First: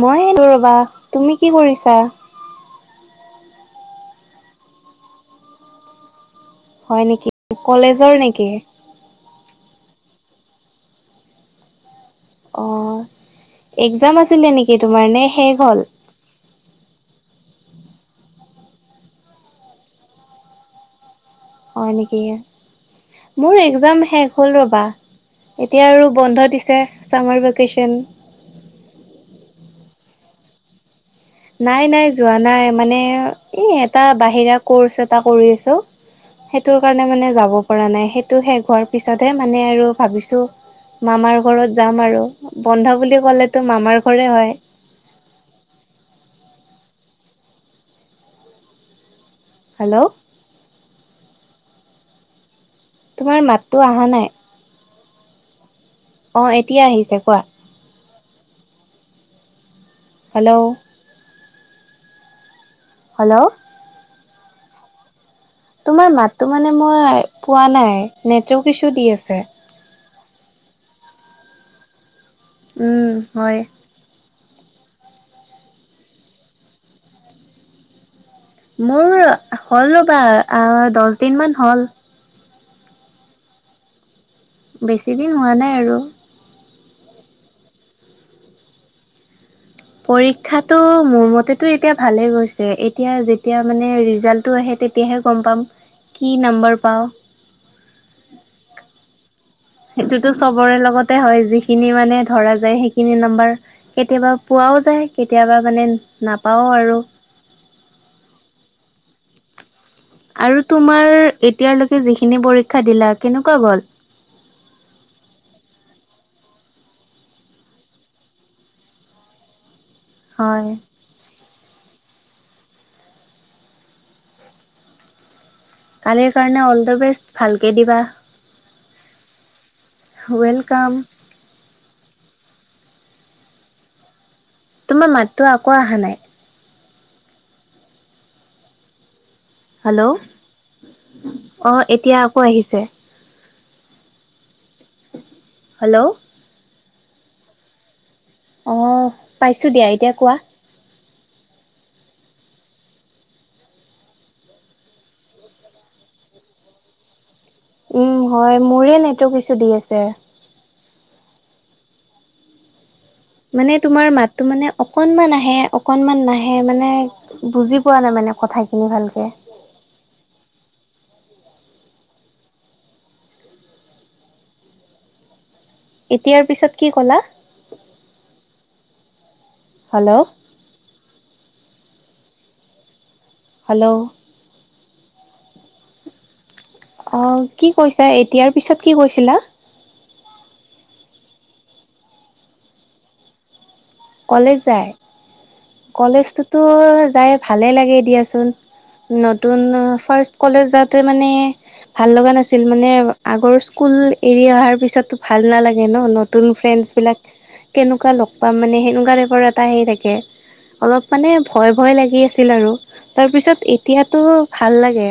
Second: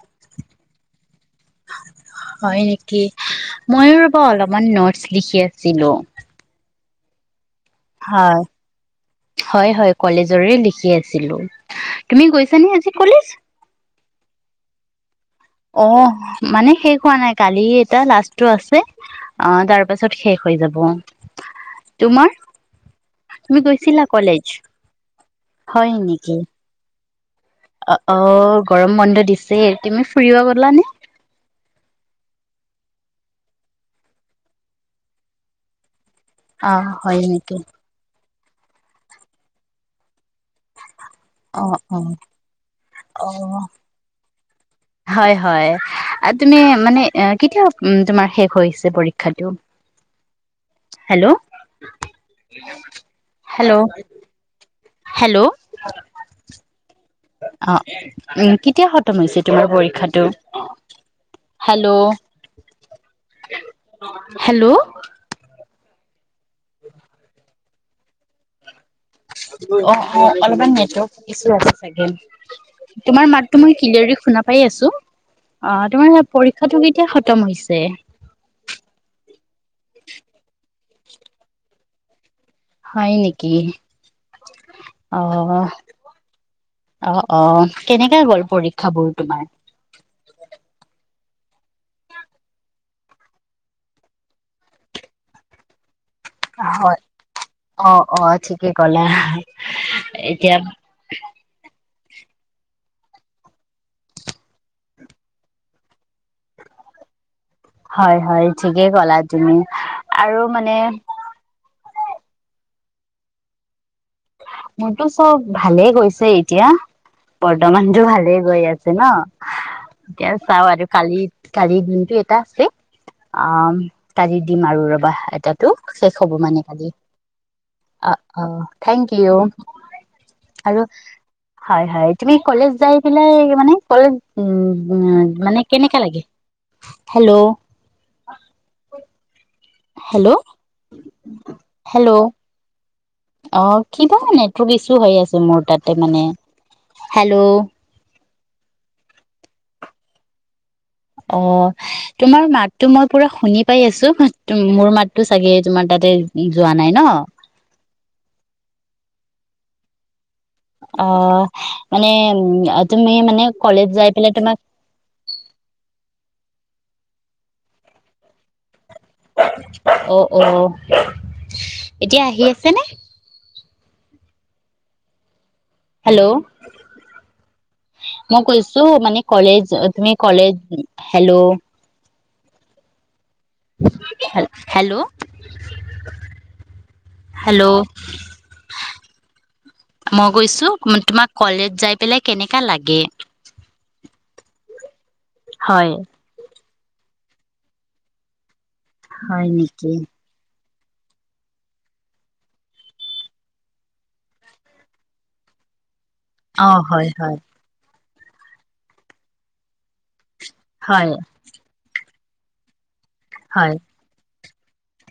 মই ৰবা, তুমি কি কৰিছা? মইয়ো ৰবা অলপমান নটছ লিখি আছিলো। হয়, নেকি? কলেজৰ হয়। নেকি? হয় হয় কলেজৰে লিখি আছিলো। তুমি অ গৈছানে আজি কলেজ। এক্জাম আছিলে নেকি তোমাৰ এনে অ মানে শেষ হোৱা নাই কালি এটা লাষ্টটো আছে, অ তাৰ পাছত শেষ হৈ যাব হয় নেকি? তোমাৰ তুমি মোৰ গৈছিলা একজাম শেষ কলেজ? হ'ল ৰবা, এতিয়া হয় আৰু নেকি বন্ধ দিছে। Summer vacation. অ অ গৰম বন্ধ দিছে। তুমি ফুৰিব গলানে? নাই নাই যোৱা নাই। মানে এই এটা বাহিৰা ক'ৰ্চ এটা কৰি আছোঁ। অ সেইটোৰ কাৰণে হয় মানে যাব নেকি পৰা নাই তো শেষ হোৱাৰ পিছতহে মানে আৰু ভাবিছোঁ। মামাৰ অ ঘৰত অ। যাম আৰু বন্ধ বুলি অ ক'লে তো মামাৰ ঘৰে হয় হয় হয় তুমি মানে কেতিয়া তোমাৰ শেষ হৈছে পৰীক্ষাটো হেল্ল' হেল্ল' তোমাৰ মাতটো হেল্ল' অহা নাই হেল্ল' অ এতিয়া আহিছে কোৱা অ উম কেতিয়া খতম হৈছে তোমাৰ পৰীক্ষা [unintelligible] হেল্ল' হেল্ল' হেল্ল' হেল্ল' তোমাৰ মাততো মানে মই পোৱা নাই নেটৱ'ৰ্ক বিছু দি আছে অ [unintelligible] অ অলপমান নেটৰ্ ইচ্যু আছে চাগে [unintelligible] উম তোমাৰ হয় মাততো মই কিলৰি শুনাম [unintelligible] পাই আছো, অ তোমাৰ পৰীক্ষাটো কেতিয়া খতম হৈছে মোৰ হ'ল ৰ'বা। দহ দিন মান হ'ল হয় নেকি অ বেছিদিন হোৱা নাই আৰু অ অ কেনেকে গ'ল পৰীক্ষাবোৰ তোমাৰ পৰীক্ষাটো মোৰ মতেতো এতিয়া ভালে হৈছে। এতিয়া যেতিয়া মানে ৰিজাল্টটো আহে তেতিয়াহে গম পাম [unintelligible] নাম্বাৰ হয়, পাওঁ অ অ ঠিকে কলা সেইটোতো এতিয়া চবৰে লগতে হয় যিখিনি মানে ধৰা যায় হেইখিনি নম্বৰ কেতিয়াবা পোৱা যায় কেতিয়াবা মানে নাপাওঁ আৰু [unintelligible] হয় হয় ঠিকেই ক'লা তুমি আৰু তোমাৰ এতিয়ালকে ত কি যিখিনি পৰীক্ষা দিলা কেনেকুৱা গ'ল মোৰতো চব ভালেই গৈছে এতিয়া বৰ্তমানতটো ভালেই গৈ আছে ন এতিয়া চাও হয়, আৰু কালি কালি এটা আছে অ কাজি দিম আৰু ৰবা এটা কালিৰ কাৰণে অল দা বেষ্ট ভালকে দিবা অ অ থেংক ইউ আৰু ৱেলকাম। হয় হয় তুমি কলেজ যাই পেলাই মানে কলেজ উম তোমাৰ মাতটো মানে আকৌ কেনেকা অহা নাই লাগে হেল্ল' হেল্ল' অঁ এতিয়া আকৌ আহিছে। কিব নে? কিছু হৈ আছে মোৰ তাতে হেল্ল'। মানে হেল্ল'। অ পাইছোঁ দিয়া এতিয়া কোৱা অ তোমাৰ মাতটোো মই পুৰা শুনি পাই আছো মোৰ মাতটো চাগে তোমাৰ তাতে যোৱা নাই ন। উম হয় মোৰে নেটো কিছু দি আছে। অ মানে উ। তুমি মানে কলেজ তোমাৰ যাই পেলাই মাতো মানে অকনমান আহে অ অকণমান নাহে মানে বুজি পোৱা নাই মানে কথ খিনি ভালকৈ অ অ এতিয়া আহি আছে ন হেল্ল' এতিয়াৰ পিছত কি ক'লা মই কৈছো মানে? কলেজ তুমি হেল্ল', কলেজ হেল্ল' হেল্ল'। েল হেল্ল' [inaudible] অ কি হেল্ল' কৈছা এতিয়াৰ পিছত কি কৈছিলা গৈছো তোমাক কলেজ যাই পেলাই কেনেকা লাগে কলে যায় হয় কলেজ তো যাই ভালেই লাগে দিয়াচোন হয় নতুন নেকি ফাৰ্ষ কলেজত ত মানে ভাল লগা নাছিল মানে আগৰ স্কুল এৰি অহাৰ পিছতো ভাল নালাগে ন ন নতুন অ ফ্ৰেণ্ড হয় বিলাক হয় কেনেকু কা লগ পা মানেই মুগা টাইপৰ এটা হে থাকে। অলপ হয় মানে ভয় ভয় লাগি আছে। ছিল আৰু তাৰপিছত হয় এতিয়াতো, ভাল লাগে।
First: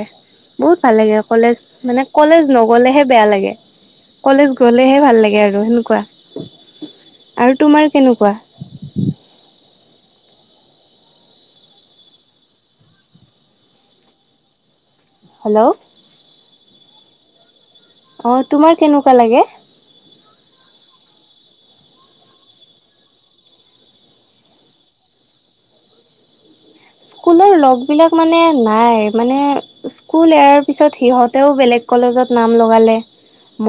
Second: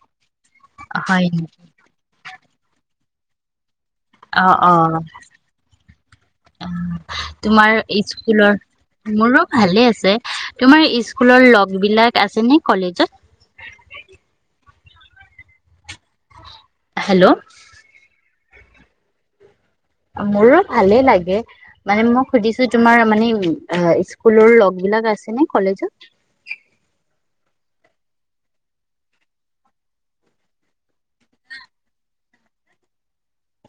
বহুত ভাল লাগে হয় কলেজ মানে কলেজ নগ'লেহে, বেয়া লাগে অ কলেজ অ গলেহে ভাল লাগে আৰু সেনেকুৱা আৰু তোমাৰ কেনেকুৱা মোৰো ভালেই তোমাৰ স্কুলৰ লগ বিলাক আছে নে কলেজত হেল্ল' হেল্ল' অ তোমাৰ কেনেকুৱা লাগে মোৰো ভালে লাগে মানে মই সুধিছো তোমাৰ মানে স্কুলৰ লগ বিলাক আছে নে কলেজত স্কুলৰ লগ বিলাক মানে নাই মানে স্কুল এয়াৰ পিছত সিহঁতেও বেলেগ কলেজত নাম লগালে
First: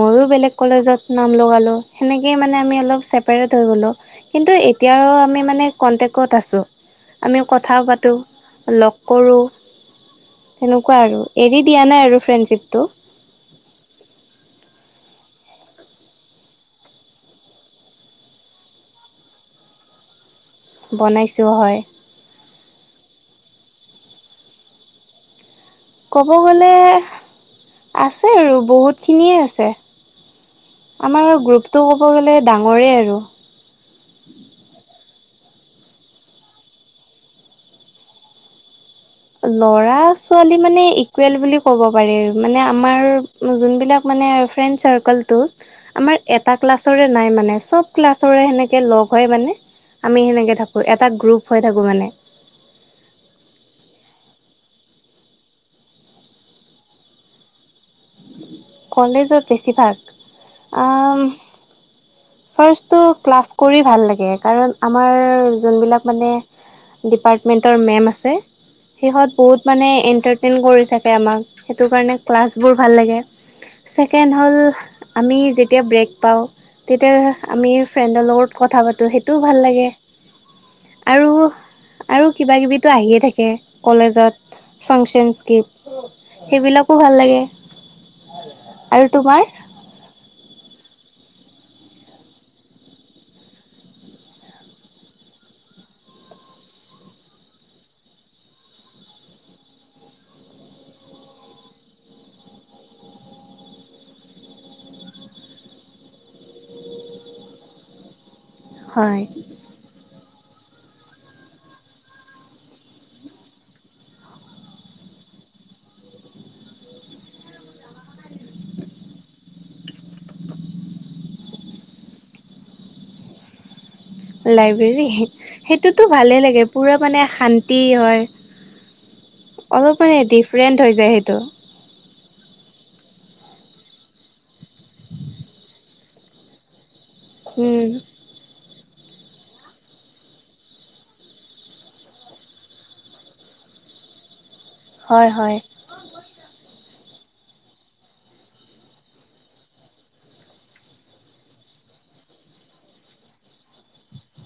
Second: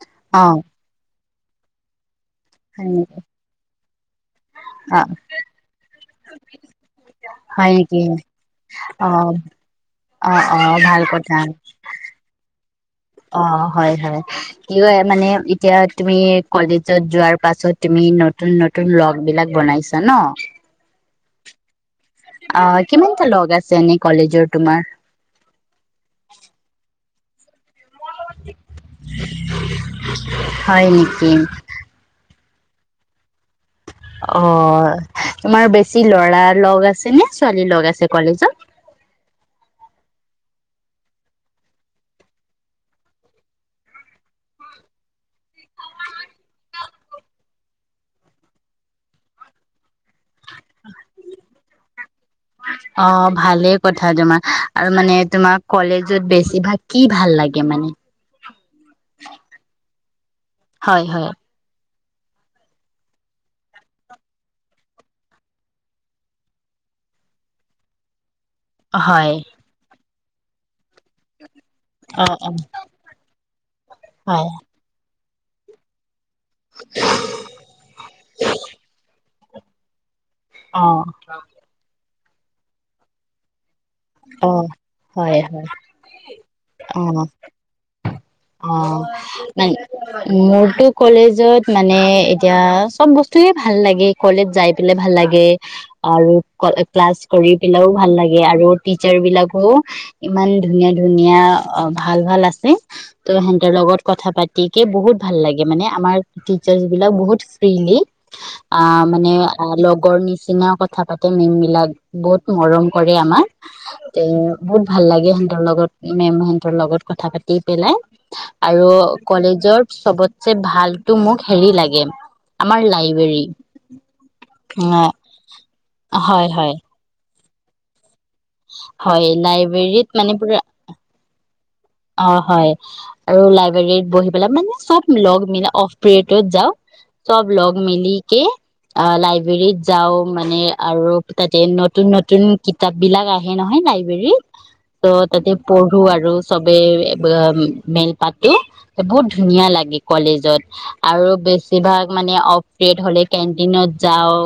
মইয়ো অ বেলেগ কলেজত নাম লগালো সেনেকে মানে আমি হয় অলপ নেকি চেপাৰেট হৈ গ'লোঁ কিন্তু এতিয়া অ বাৰু আমি মানে কণ্টেকত আছোঁ আমি হয় কথা নেকি পাত- টো লগ অ কৰোঁ অ অ তেনেকুৱা ভাল আৰু কথা এৰি দিয়া নাই আৰু ফ্ৰেণ্ডশ্বিপ তো অ হয় হয় কি কয় মানে এতিয়া তুমি কলেজত যোৱাৰ পাছত তুমি নতুন নতুন লগ বিলাক বনাইছা ন বনাইছোঁ হয় অ কিমানটা লগ আছে এনেই কলেজৰ তোমাৰ ক'ব গ'লে আছে আৰু বহুতখিনিয়ে আছে হয় আমাৰ নেকি গ্ৰুপটো ক'ব গ'লে ডাঙৰেই আৰু অ তোমাৰ বেছি ল'ৰা লগ আছে নে ছোৱালী লগ আছে কলেজত ল'ৰা ছোৱালী মানে ইকুৱেল বুলি ক'ব পাৰি মানে আমাৰ যোনবিলাক মানে ফ্ৰেণ্ড চাৰ্কলটো আমাৰ এটা ক্লাছৰে নাই মানে চব ক্লাছৰে সেনেকে লগ হয় মানে আমি সেনেকৈ থাকোঁ এটা গ্ৰুপ হৈ থাকোঁ মানে অ ভালেই কথা তোমাৰ আৰু মানে তোমাৰ কলেজত বেছিভাগ কি ভাল লাগে মানে কলেজত বেছিভাগ হয় হয় অ ফাৰ্ষ্টটো ক্লাছ কৰি ভাল লাগে কাৰণ আমাৰ যোনবিলাক মানে ডিপাৰ্টমেণ্টৰ মেম আছে হয় সিহত বুত মানে এণ্টা- টেন কৰি থাক বে আমাক সেইটো কাৰণে অ অ ক্লাছবোৰ ভাল লাগে ছেকেণ্ড হয় হ'ল আমি যেতিয়া ব্ৰেক পাওঁ তেতিয়া আমি ফ্ৰেণ্ডৰ লগত কথা পাতোঁ সেই- টোও ভাল লাগে অ'। আৰু আৰু কিবাকিবিতো আহিয়ে থাকে। অ কলেজত হয় ফাংচনস্ হয় গীফ্ট সেইবিলাকো ভাল অ', লাগে। আৰু অ', তোমাৰ ন মোৰটো কলেজ জত মানে এতিয়া চব বস্তুয়ে ভাল লাগে কলেজ যাই পেলাই ভাল লাগে আৰু ক্লাছ কৰি পেলাইও ভাল লাগে আৰু টিচাৰ বিলাকও ইমান ধুনীয়া ধুনীয়া ভাল ভাল আছে। ত' সিহঁতৰ লগত কথা পাতি কেে বহুত ভাল লাগে মানে আমাৰ টিচাৰ্চ বিলাক বহুত ফ্ৰলি অ', হয় মানে লগৰ নিচি নিচিনাও কথা পাতে মেম বিলাক বহুত মৰম কৰে আমাৰ তে বহুত ভাল লাগে সিহঁতৰ লগত মেম সিহতৰ লগত কথা পাতি পেলাই। আৰু কলেজৰ চবতছে ভালটো মোক হেৰি লাগে আমাৰ লাইব্ৰেৰী। লাইব্ৰেৰী সেইটোতো ভালে হয় লাগে হয় পুৰা মানে শান্ তি হয়। হয় অলপ লাইব্ৰেৰীত মানে পুৰা ডিফাৰেণ্ট হৈ যায় সেইটো। অ', হয় আৰু লাইব্ৰেৰীত বহি পেলাই মানে চব লগ মিলাই অফ পিৰিয়ডত যাওঁ। চব লগ উম মিলি কে অ', লাইব্ৰেৰীত যাওঁ মানে আৰু তাতে নতুন নতুন কিতাপ বিলাক আহে নহয় লাইব্ৰেৰীত। ত' হয় তাতে হয় পঢ়ো আৰু। চবে মেলপাতো বহুত ধুনীয়া লাগে কলেজত আৰু বেছিভাগ মানে অফ পিৰিয়ড হলে কেন্টিনত যাওঁ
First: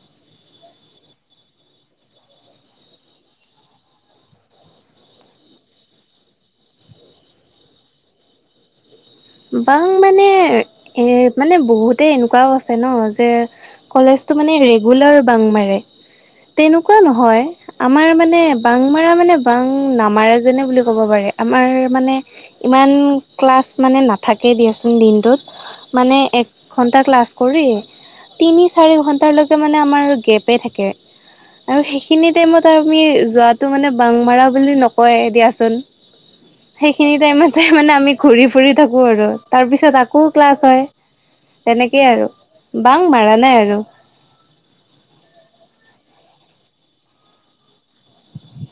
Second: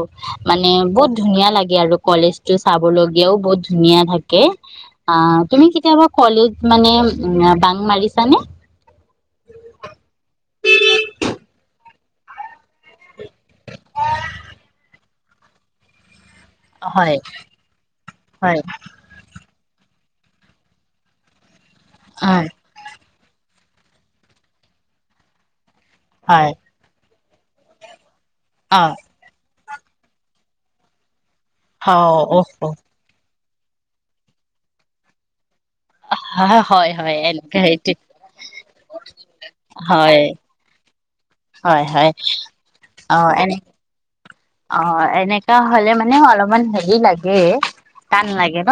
মানে বহুত ধুনীয়া লাগে আৰু কলেজতটো চাবলগীয়াও বহুত ধুনীয়া থাকে অ', তুমি কেতিয়াবা কলেজ মানে উ বাং মাৰিছানে? বা মানে মানে বহুত তে এনেকুৱাও আছে ন' যে কলেজটো মানে ৰেগুলাৰ বাং মাৰে। তেনেকুৱা হয় নহয় আমাৰ মানে হয় বাং মৰা মানে পাং নামাৰে যেনে বুলি ক'ব পাৰে আমাৰ। মানে ইমান ক্লাছ মানে নাথাকেই দিয়াচোন দিনটোত। মানে এক হয় ঘণ্টা ক্লাছ কৰি তিনি চাৰি অ ঘণ্টালৈ মানে আমাৰ আৰু গেপে থাকে। আৰু সেইখিনি অ টাইমত আমি যোৱাত টো মানে বাং মাৰা বুলি নকয় দিয়াচোন। হয় সেইখিনি হয় টাইমতে এনেকে মানে আমি ঘূৰি থাকো আৰু তাৰ পিছত হয় আকৌ ক্লাছ হয়। হয় তেনেকেই হয় আৰু বাং অ মাৰা এনে নাই আৰু। অ এনেকা হলে মানে অলপমান হেৰি লাগে। টান লাগে ন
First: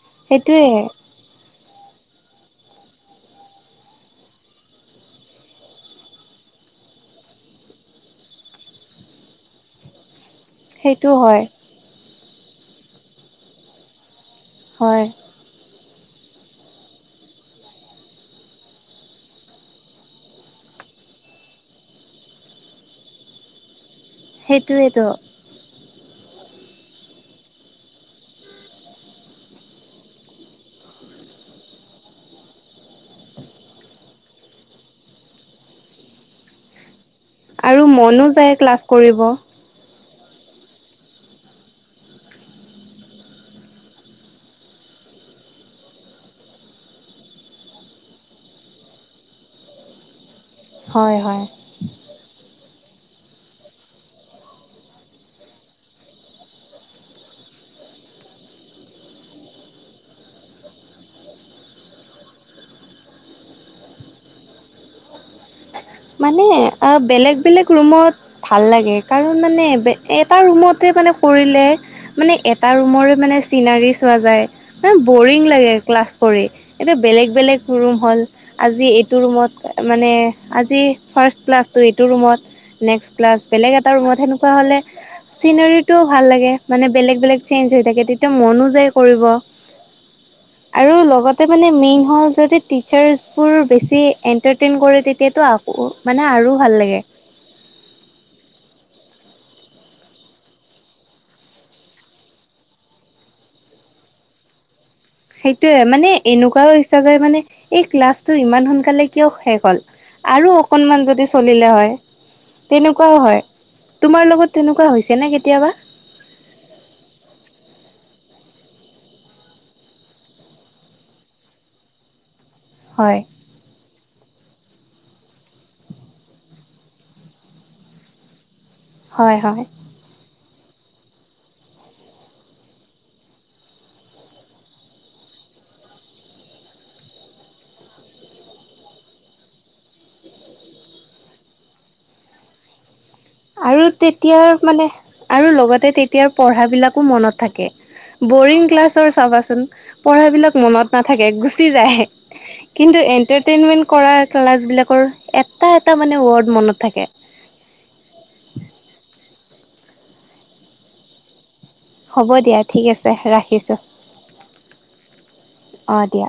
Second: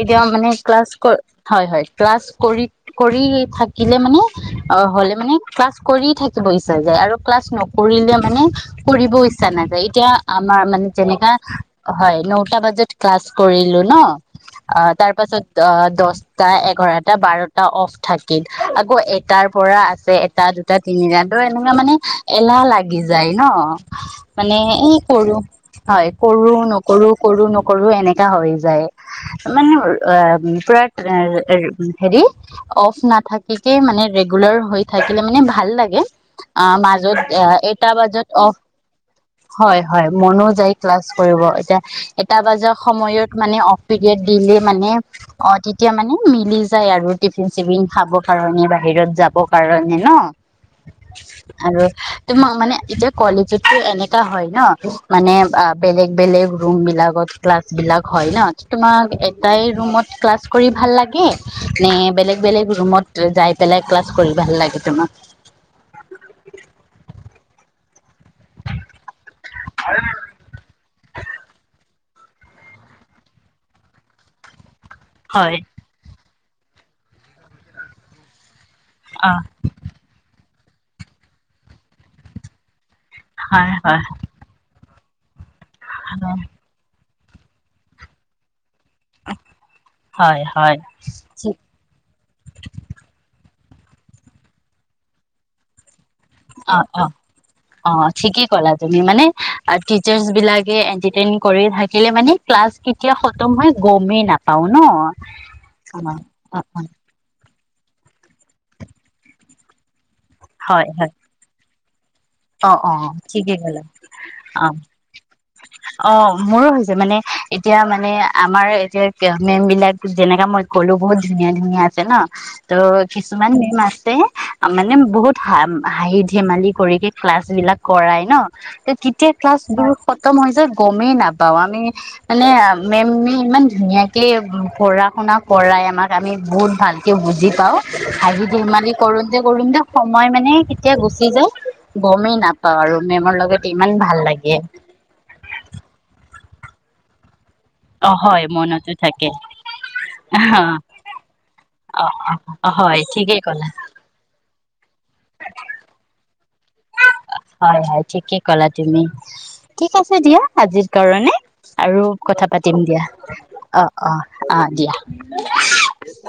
এতিয়া মানে সেইটোৱে ক্লাছ ক'ত হয় হয়। ক্লাছ কৰি কৰি থাকিলে মানে অ হ'লে মানে ক্লাছ কৰি থাকিব ইচ্ছা যায় আৰু ক্লাছ নকৰিলে মানে কৰিব ইচ্ছা নাযায়। তিয়া। আমাৰ মানে সেইটো যেনেকা হয় হয় ন। এটা বজাত ক্লাছ কৰিলো ন। অ হয় তাৰপাছত অ। দছটা এঘাৰটা বাৰটা অফ থাকিল আকৌ এটাৰ পৰা আছে এটা দুটা তিনিটা তো এনেকুৱা মানে এলাহ লাগি যায় ন। মানে। ই সেইটোৱেতো। কৰো। হয় কৰোঁ নকৰোঁ কৰোঁ নকৰোঁ এনেকা হৈ যায় মানে পুৰা হেৰি অফ নাথাকিকে মানে ৰেগুলাৰ হৈ থাকিলে মানে ভাল লাগে অ মাজত। আৰু এটা বাজত মনো অফ যায় ক্লাছ কৰিব। হয় হয় মনো যায় ক্লাছ কৰিব এতিয়া এটা বজাৰ সময়ত মানে অফ পিৰিয়ড দিলে মানে অ তেতিয়া মানে মিলি যায় আৰু টিফিন চিফিন খাব কাৰণে বাহিৰত যাব কাৰণে ন। হয় হয়। আৰু তোমাক মানে এতিয়া। কলেজতো এনেক। হয় ন মানে বেলেগ বেলেগ ৰুম বিলাকত ক্লাছ বিলাক হয় ন তোমাক এটাই ৰুমত ক্লাছ কৰি ভাল লাগে নে বেলেগ বেলেগ ৰুমত যাই পেলাই ক্লাছ কৰি ভাল লাগে তোমাক। মানে বেলেগ বেলেগ ৰুমত। ভাল লাগে কাৰণ মানে এটা ৰুমতে মানে। কৰিলে মানে এটা ৰুমৰে মানে চিনাৰী চোৱা যায়। এ বৰিং হয় লাগে ক্লাছ। কৰে এতিয়া বেলেগ বেলেগ ৰুম হ'ল। আজি এইটো অ ৰুমত মানে আজি ফাৰ্ষ্ট ক্লাছটো এইটো ৰুমত। নে্সট ক্লা হয় বেলেগ এটা ৰুমত সেনেকুৱা হ'লে চিনেৰিতটোও ভাল লাগে মানে বেলেগ বেলেগ চেঞ্জ হৈ থাকে তেতিয়া মনো যায় কৰিব হয় হয় হয় আৰু লগতে মানে মেইন হ'ল যদি টিচাৰছবোৰ বেছি এণ্টাৰটেইন কৰে তেতিয়া তো আকৌ মানে আৰু ভাল অ লাগে। অ অ ঠিকেই কলা যিমানে টিচাৰ্চ বিলাকে এটাৰটেইন কৰি থাকিলে মানে ক্লাছ কেতিয়া খতম হৈ গমেই নাপাও ন সেইটোয়ে মানে অ অ এনেকুৱাও ইচ্ছা যায় মানে এই ক্লাছটো ইমান সোনকালে কিয় শেষ হ'ল। আৰু হয় অকণমান হয় যদি চলিলে হয়। অ অ অ তেনেকুৱাও হয়। ঠিকে কলা তোমাৰ লগত অ তেনেকুৱা হৈছে নে কেতিয়াবা? অ মোৰো হৈছে মানে এতিয়া মানে আমাৰ এতিয়া মেম বিলাক যেনেকা মই কলো বহুত ধুনীয়া ধুনীয়া আছে ন। ত' হয়, কিছুমান মেম আছে মানে বহুত হ হাঁহি ধেমালি কৰি ক্লাছ বিলাক কৰাই ন। ত কেতিয়া হয়, ক্লাছ হয়। দৰ খতম হৈ যায়। গমেই নাপাও আমি মানে মেমি ইমান ধুনীয়াকে পঢ়া শুনা কৰাই আমাক আমি বহুত ভালকে বুজি পাও হাঁহি ধেমালি কৰোতে কৰোতে যে সময় মানে কেতিয়া গুচি যায় গমেই নাপাওঁ আৰু। মেমৰ লগত আৰু ইমান ভাল লাগে তেতিয়াৰ মানে আৰু লগতে তেতিয়াৰ পঢ়াবিলাকো মনত থাকে অ হয় বৰিং মনতো ক্লাছৰ থাকে চাবাচোন পঢ়াবিলাক মনত নাথাকে গুচি যায় অ হয় কিন্তু ঠিকেই ক'লা এণ্টাৰটেইনমেণ্ট কৰা ক্লাছবিলাকৰ এটা এটা মানে ৱৰ্ড মনত থাকে। হয় হয় ঠিকে ক'লা তুমি। থিক আছে দিয়া আজিৰ কাৰণে আৰু হ'ব কথা পাতিম ঠিক দিয়া আছে ৰাখিছোঁ অ অ আহ দিয়া। অ' দিয়া।